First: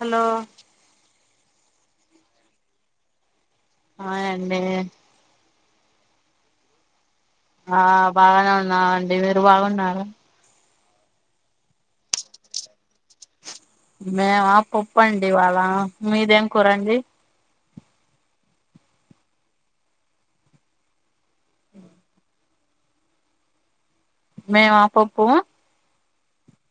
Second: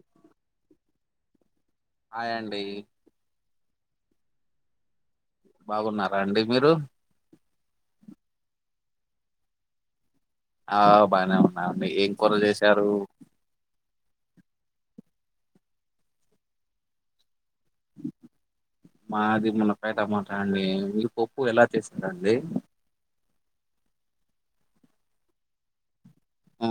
Hello hi అండి hi అండి బాగున్నారా అండి మీరు ఆ బాగానే ఉన్నావండి మీరు బాగున్నారా ఆ బాగానే ఉన్నా మండి ఏం కూరలు చేశారు మేమా పప్పండి ఇవాళ్ళ మీదేం కూర అండి మాది మునగ కా టమాట అండి మీరు పప్పు ఎలా చేస్తారండి మై ఆ పప్పు ఆ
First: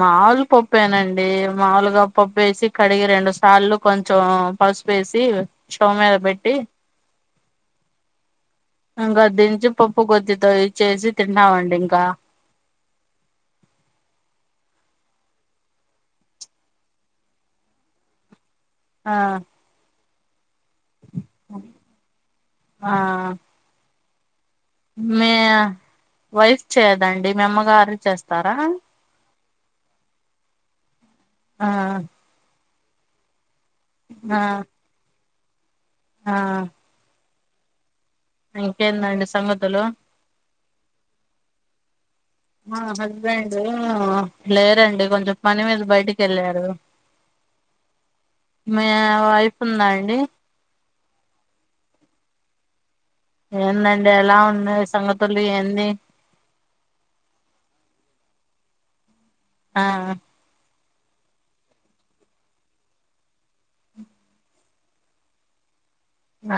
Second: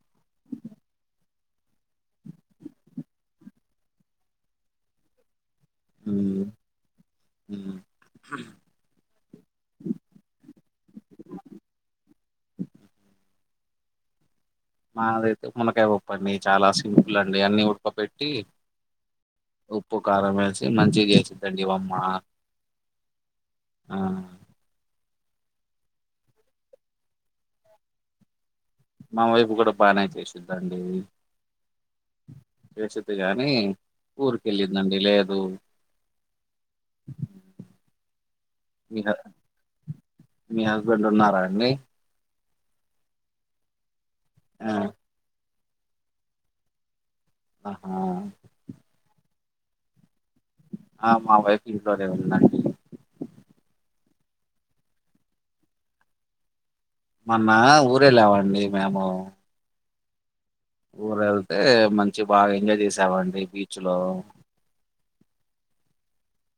మాములు పప్పుేనండి మాములుగా పప్పు ఏసి కడిగి రెండు సార్లు కొంచెం ఆ పసుపుపేసి షో మీద పెట్టి ఉ ఉహ్ ఇంకా దించి పప్పు గోద్దితో ఇ చేసి తిన్నామండి ఇంకా మాదైతే మునకాయ పప్పఅండి చాలా సింపుల్ అండి అన్ని ఉడకబెట్టి ఆ ఉప్పు కారం వేసి మంచిగా చేసిందండి మా అమ్మ ఆ ఆ మీ వైఫ్ చేయదండి మీ అమ్మగారే చేస్తారా మా వైపు కూడా బాగానే చేసిద్దాండి ఆ చేసిద్ది గాని ఆ ఊరికెళ్ళిందండి లేదు ఆ మీ హ- ఇంకేందండి సంగతులు మీ హస్బెండ్ ఉన్నారా అండి మా హస్బెండ్ ఆ లేరండి కొంచెం పని మీద బయటికెళ్ళారు ఆహా మీ ఆ వైఫ్ ఉందా అండి ఆ మా వైఫ్ ఇంట్లోనే ఉందండి ఏందండి ఎలా ఉన్నాయి సంగతులు ఏంది మొన్న ఊరెళ్ళమండి మేము ఆ ఊరేళ్తే మంచి బాగా ఎంజాయ్ చేసావండి బీచ్లో ఆ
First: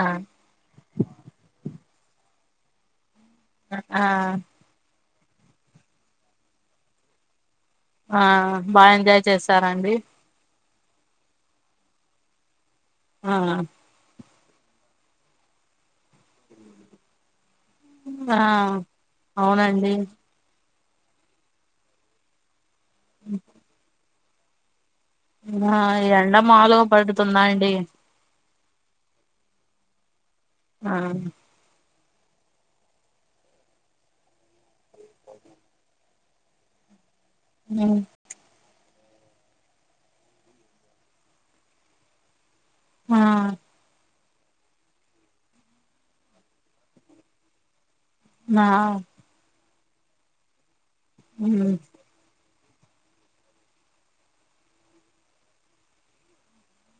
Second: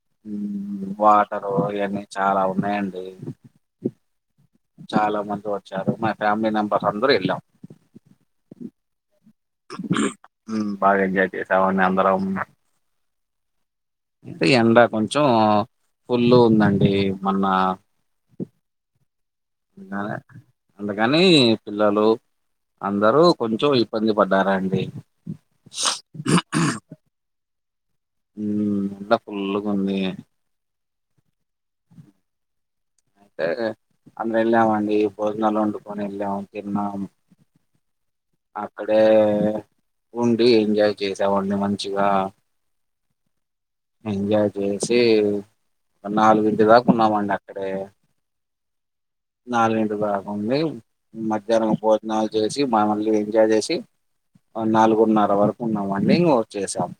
వాటరు ఇయన్నీ చాలా ఉన్నాయండి ఆ చాలా మంది వచ్చారు మా ఫ్యామిలీ మెంబర్స్ అందరు వెళ్ళాం ఆ బా ఎంజాయ్ చేస్తార అండి బాగా ఎంజాయ్ చేశామండి అందరం ఆ అంటే ఎండ కొంచెం ఫుల్ ఉందండి మొన్న ఆ అవునండి అందుకనే అందుకని పిల్లలు అందరూ కొంచెం ఇబ్బంది పడ్డారండి ఆ ఈ ఎండ మాలుగ పడుతున్నాయండి ఉ ఎండ ఫుల్లుగా ఉంది ఆ అయితే అందర వెళ్ళామండి భోజనాలు వండుకొని వెళ్ళాము తిన్నాము [inaudible] అక్కడే ఉండి ఎంజాయ్ చేసామండి మంచిగా ఆ ఎంజాయ్ చేసి ఒక నాలుగుంటి దాకా ఉన్నామండి అక్కడే ఆ ఆ నాలుగింటి దాకా ఉండి మధ్యాహ్నం భోజనాలు చేస్ చి మమల్ని ఎంజాయ్ చేసి నాలుగురున్నర వరకు ఉన్నాం విన్నింగ్ వచ్చేసాం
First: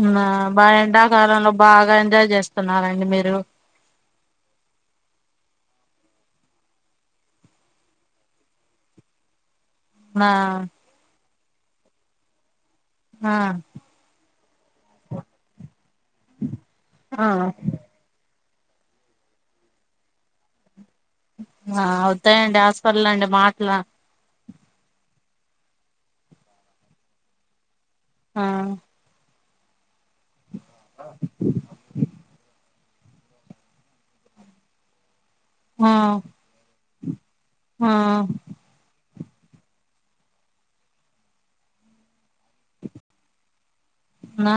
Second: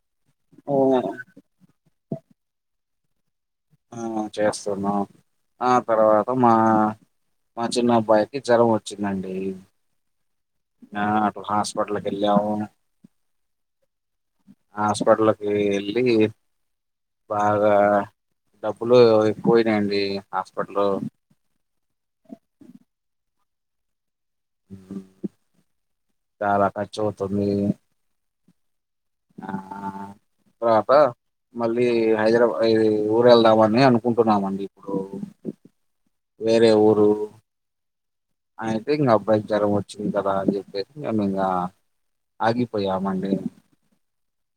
ఉమ్ ఆ బా ఎండాకాలంలో బాగా ఎంజాయ్ చేస్తున్నారండి మీరు ఆ చేస్తున్నా ఆ తర్వాత మా మా చిన్న అబ్బాయికి జ్వరం వచ్చిందండి మా హాస్పిటల్ కి వెళ్ళాము ఆ హాస్పిటల్కి వెళ్ళి ఆ బాగా డబ్బులు ఎక్కువ అయినాయండి హాస్పిటల్లో ఆ అవుతాయండి హాస్పిటల్ అంటే మాటల చాలా ఖర్చు అవుతుంది ఆ ఆ పాప మళ్ళీ హైదరాబాద్ ఇది ఊరు వెళ్దామని అనుకుంటున్నామండి ఇప్పుడు ఆ వేరే ఊరు ఆ అయితే ఇంగా అబ్బాయికి జ్వరం వచ్చింది కదా అని చెప్పేసి మేము ఇంగా ఆగిపోయము అండి ఆ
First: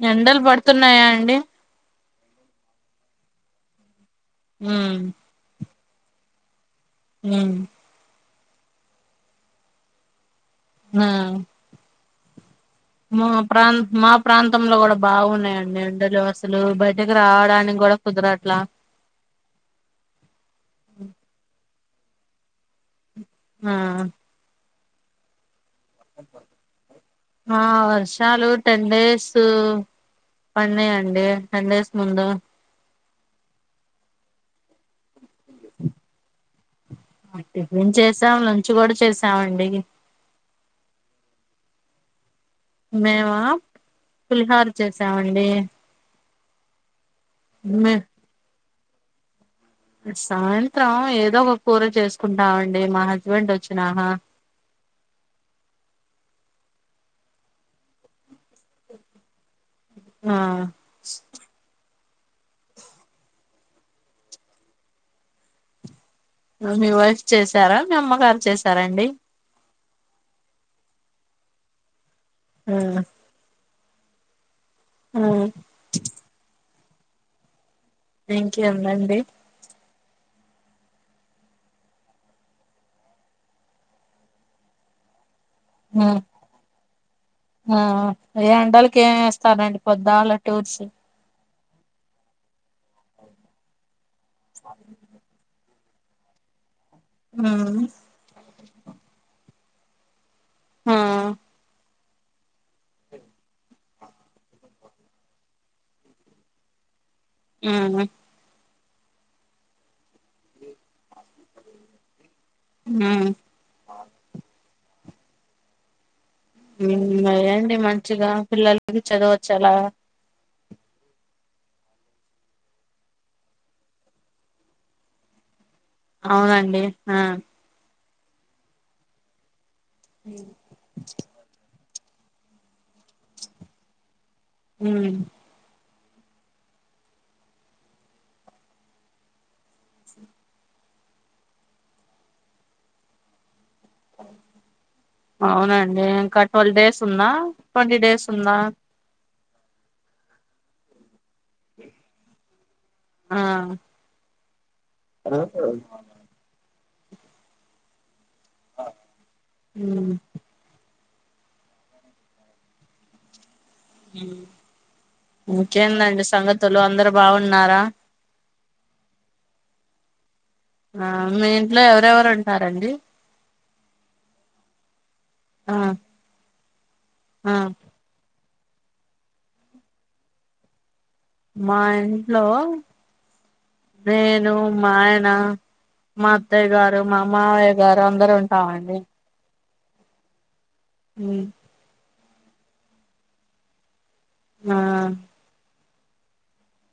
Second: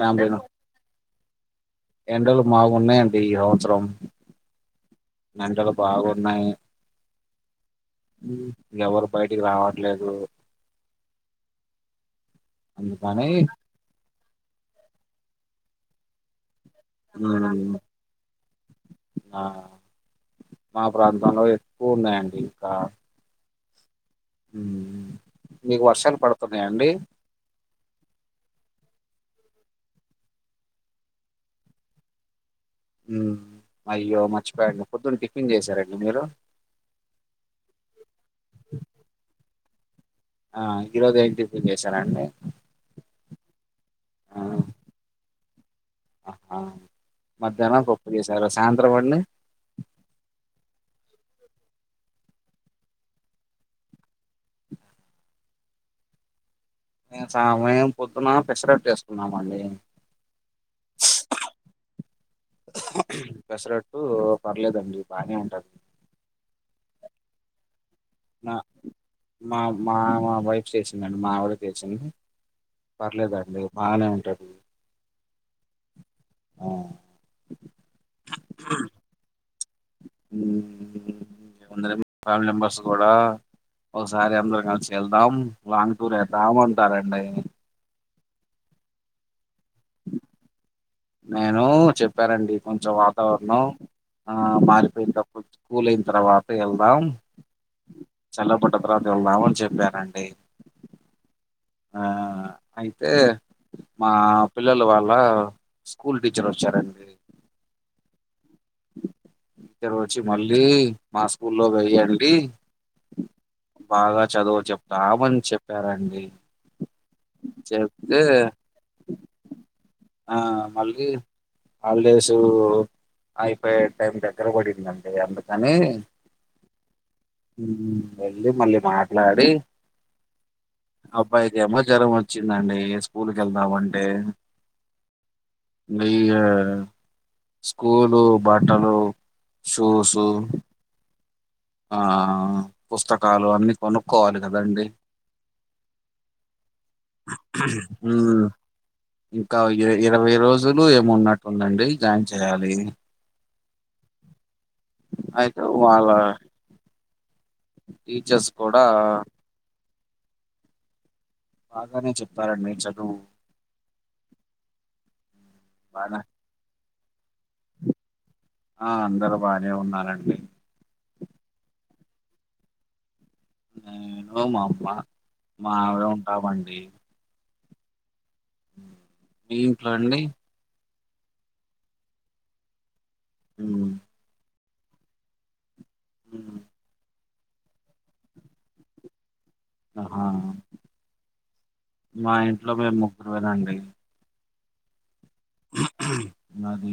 ఫ్యామిలీలో ఎండలు పడుతున్నాయా అండి ఎండలు బగున్నాయండి ఈ సంవత్సరం ఉ ఎండలు బాగున్నాయి ఊ ఉ ఎవరు బయటికి రావట్లేదు ఆ మా అందుకని ప్రాంత మా ప్రాంతంలో కూడా బాగున్నాయండి ఎండలు అసలు అసలు బయటకి ఉమ్, రావడానికి కూడా కుదరట్లా ఆ మా ప్రాంతంలో ఎక్కువ ఉన్నాయండి ఇంకా ఆ ఉ ఆ వర్షాలు టెన్ డేస్ టా పన్నాయ్ అండి టెన్ డేస్ ముందు ఉ అయ్యో మర్చిపోయను పొద్దున్న టిఫిన్ చేసారండి మీరు టిఫిన్ చేసాం లంచ్ కూడా చేసామండి ఆ ఈరోజు ఎమ్ టిపిన్ చేసారండి మేమ పులిహోర చేసామండి ఆహా మధ్యాహ్నం మే పప్పు చేశారు సాయంత్రం అండి సాయంత్రం ఏదో ఒక కూర చేసుకుంటామండి మా హస్బెండ్ వచ్చినాక మేము పొద్దున పెసరట్టు చేసుకున్నాము అండి నా పెసరట్టు పర్లేదండి బానే ఉంటది మీ వైఫ్ చేసారా మీ అమ్మగారు నా చేసారండి మా మా వైఫ్ చేసిందండి మా ఆవిడ చేసింది ఆ పర్లేదండి బానే ఉంటది ఆ ఆ ఇంకెలే అండి ఉమ్ కొందరేమో ఫ్యామిలీ మెంబర్స్ గూడా ఒకసారి అందరుం కలిసి వెళ్దాం లాంగ్ ఆ టూర్ వేద్దాం అంటారండి ఆ ఏ ఎండల్కే ఏవ్ ఎస్తారండి పోద్దాలా టూర్స్ నేను చెప్పారండి కొంచెం వాతావరణం మారిపోయిన తర్వాత చూద్దాం కూల్ అయిన తర్వాత వెళ్దాం ఆ చల్లబడ్డ తర్వాత వెళ్దాం అని చెప్పనండి ఆ ఆ అయితే మా పిల్లలు వాళ్ళ స్కూల్ టీచర్ వచ్చారండి ఉమ్ ఇక్కడ వచ్చి మళ్ళీ మా స్కూల్లో వెయ్యండి మ్మ్ బాగా చదువు చెప్తా మని చెప్పారండి వెయ్యండి చెప్తే మంచిగా పిల్లలకి చదవుచ్చేలా హాల్డేసూ అయిపోయే టైం దగ్గర పడిందండి అందుకని అవునండి ఆ వెళ్ళి మళ్ళీ మాట్లాడీ అబ్బాయిది ఏమో జరం వచ్చిందండి స్కూల్కి వెళ్దామంటే ఊ న [inaudible] స్కూలు బట్టలు షూసు ఆ పుస్తకాలు అన్ని కొనుక్కోవాలి కదండీ అవునండి ఇంకా ట్వెల్వ్ డేస్ ఉన్నా ట్వంటీ డేస్ ఉమ్ ఉందా ఇంకా ఇ ఇరవై రోజులు ఏమో ఉన్నట్టుందండి జాయిన్ చేయాలి ఆ అయితే వాళ్ళ టీచర్స్ కూడా ఉ బాగానే చెప్తారండి చదువు బానే ఇంకేందండి సంగతులు అందరు బాగున్నారా ఆ అందరూ బానే ఉన్నారంండి ఆ మీ ఇంట్లో ఎవరెవరు ఉంటారండి నేను మా అమ్మ మా ఆవిడ ఉంటామండి అ మీ ఇంట్లో అండి మా ఇంట్లో ఉమ్ నేను మా ఆయన మా ఉమ్ అత్తయ్య గారు మా మావయ్య గారు అందరం ఉంటామండి అ హా ఉమ్ మా ఇంట్లో మేం ముగ్గురమేనండి ఆ నాది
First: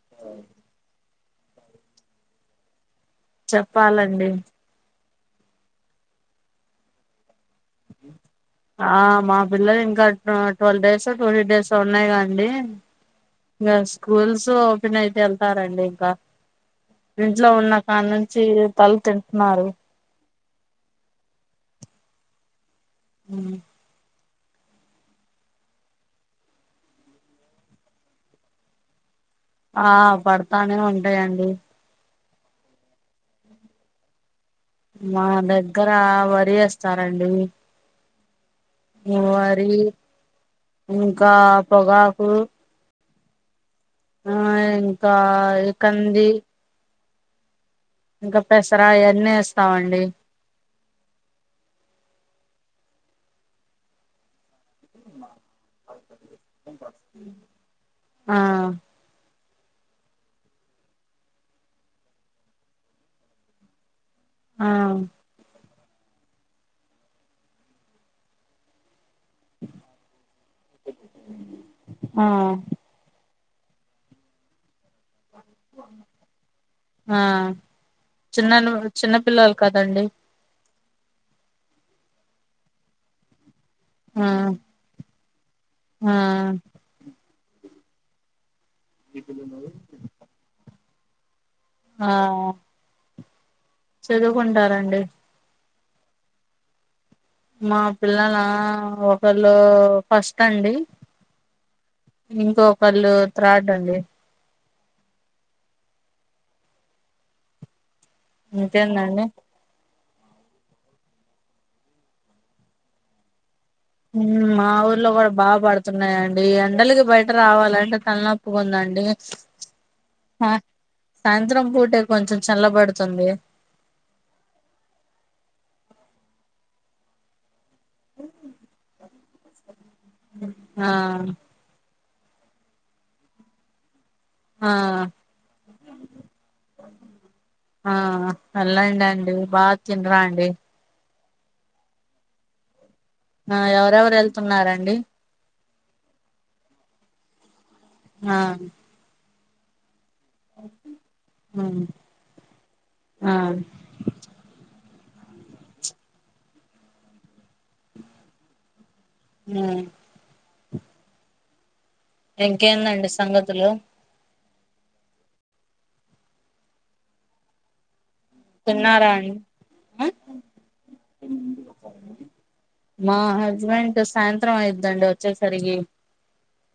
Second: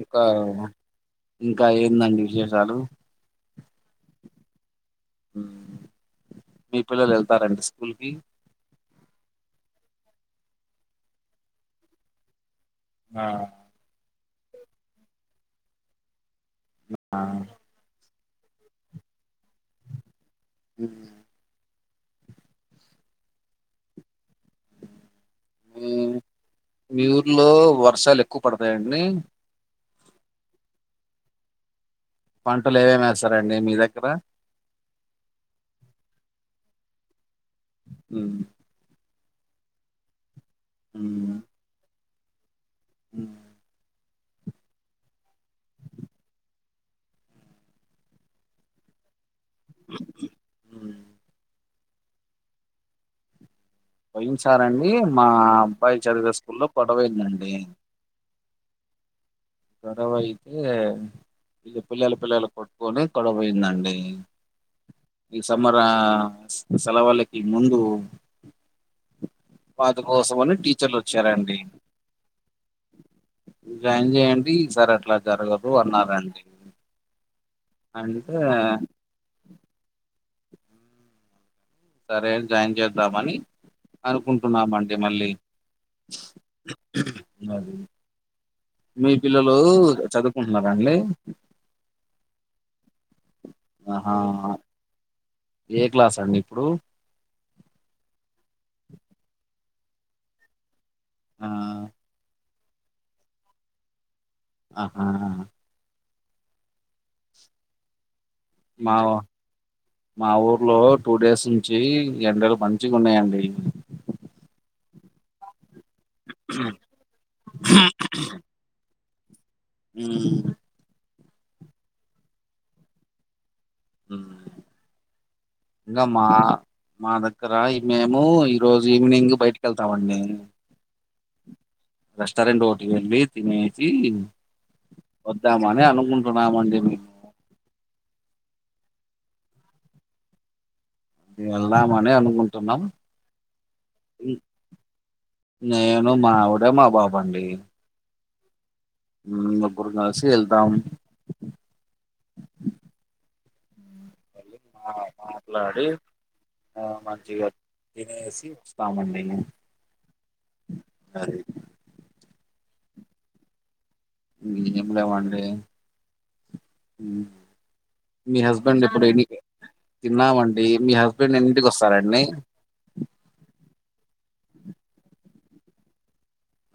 ఇకా అయినా ఇంకా ఏందండి విశేషాలు చెప్పాలండి మీ పిల్లలు వెళ్తారండి స్కూల్ కి ఆ మా పిల్లలు ఇంకా టు ట్వుల్వ్ డేసో ట్వంటీ డేసో ఉన్నాయిగాండీ ఆ ఈగ స్కూల్స్ ఓపెన్ అయితే వెళ్తారండి ఇంకా ఆ ఇంట్లో ఉన్న కాని నుంచి తళ తింటున్నారు మ్మ్ మ్మ్ మ్ మీ ఊర్లో వర్షాలు ఎక్కువ పడతాయంండి ఆ పడతానే ఉంటాయంండి పంటలు ఏవేమి వేస్తారండీ అండి మీ దగ్గర మా దగ్గర వరి వేస్తారండి మ్మ్ వరి ఇంకా పొగాకు మ్ మ్మ్ ఇంకా ఏ కంది ఇంకా పెసరా ఇవన్నీ వేస్తామండి ఉమ్. పోయిన సారంండి మా అబ్బాయి చదివే స్కూల్లో గోడవయిందండి ఆ గొడవ అయితే ఇక పిల్లల పిల్లలు కొట్టుకొని గొడవయిందండి ఆ మర అ సెల్వలకి ముందు వాటి కోసమని టీచర్లు వచ్చారండి ఆ జాయిన్ చేయండి ఈసారి అట్లా జరగదు అన్నారండి ఆ అంటే చిన్న చిన్న పిల్లలు కదండి సరే అని జాయిన్ చేద్దామని ఆ అనుకుంటున్నామండి మళ్ళీ ఆ అది మీ పిల్లలు చదువుకుంటున్నారా అండి? ఆ ఆహా చదువుకుంటారు అండి ఏ క్లాస్ అండి ఇప్పుడు మా పిల్లల ఒకళ్ళు ఫస్ట్ అండి ఆ ఇంకొకళ్ళు త్రాడ్డండి అహా మా ఇంకేందండి మా ఊర్లో టూ డేస్ నుంచి ఎండలు మంచిగా ఉన్నాయండి మ్ మా ఊర్లో కుడా బా పడ్ తున్నాయండి ఈ ఎండలకి బయట రావాలంటే తలనొప్పుిగా ఉందండి ఆ మ్మ్ సాయంత్రం పూటే కొంచెం చల్లబడుతుంది ఇంకా మా మాదకరా మేము ఈ రోజు ఈవినింగ్ బయటికి వెళ్తామండి [unintelligible] రెస్టారంట్ హోటల్ కి ఎల్లి తినేసి ఆ వద్దామని అనుకుంటున్నామండి ఎల్లండి అండి బా తిని రాండి వెళ్దామని అనుకుంటున్నాం ఆ ఎవరెవరు హ్మ్. వెళ్తున్నారంండి నేను మావిడ మా బాబు అండి ఆ ఉమ్ ఒక్కరోజు రాశి వెళ్దాం ఉమ్ ఆ మా మాట్లాడి ఆ మంచిగా తినేసి వెళ్తామండి మేము ఉమ్ అది ఇంకేందండి సంగతులు ఏం లేవండి మీ హస్బెండ్ ఇప్పుడు తిన్నారా ఎన్ని అండి ఆ తిన్నామండి మీ హస్బెండ్ ఎన్నింటికి వస్తారండి మా హస్బెండ్ సాయంత్రం అయిద్దండి వచ్చేసరికి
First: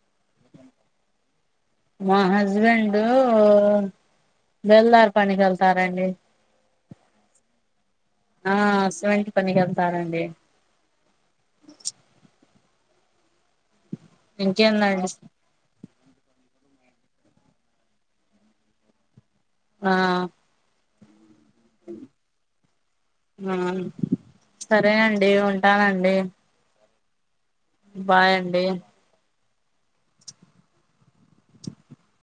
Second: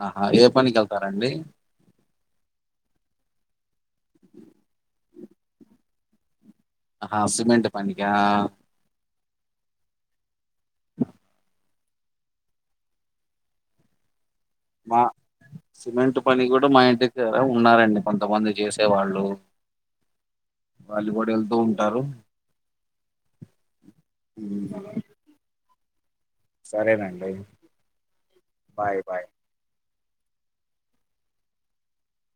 ఆహా ఏ పనికి వెళ్తారండి మా హస్బెండు బిల్డర్ పనికి వెళ్తారండి ఆహా సిమెంట్ పనికా ఆ సిమెంట్ పనికి వెళ్తారండి మా ఇంకేందండి సిమెంట్ పని కూడా మా ఇంటిదగ్గర ఉన్నారండి కొంతమంది చేసే వాళ్ళు ఆ వాళ్ళ కూడా వేల్ ఆ ఉమ్, సరేనండి ఉంటానండి సరేనండి బాయ్ అండి బాయ్ బాయ్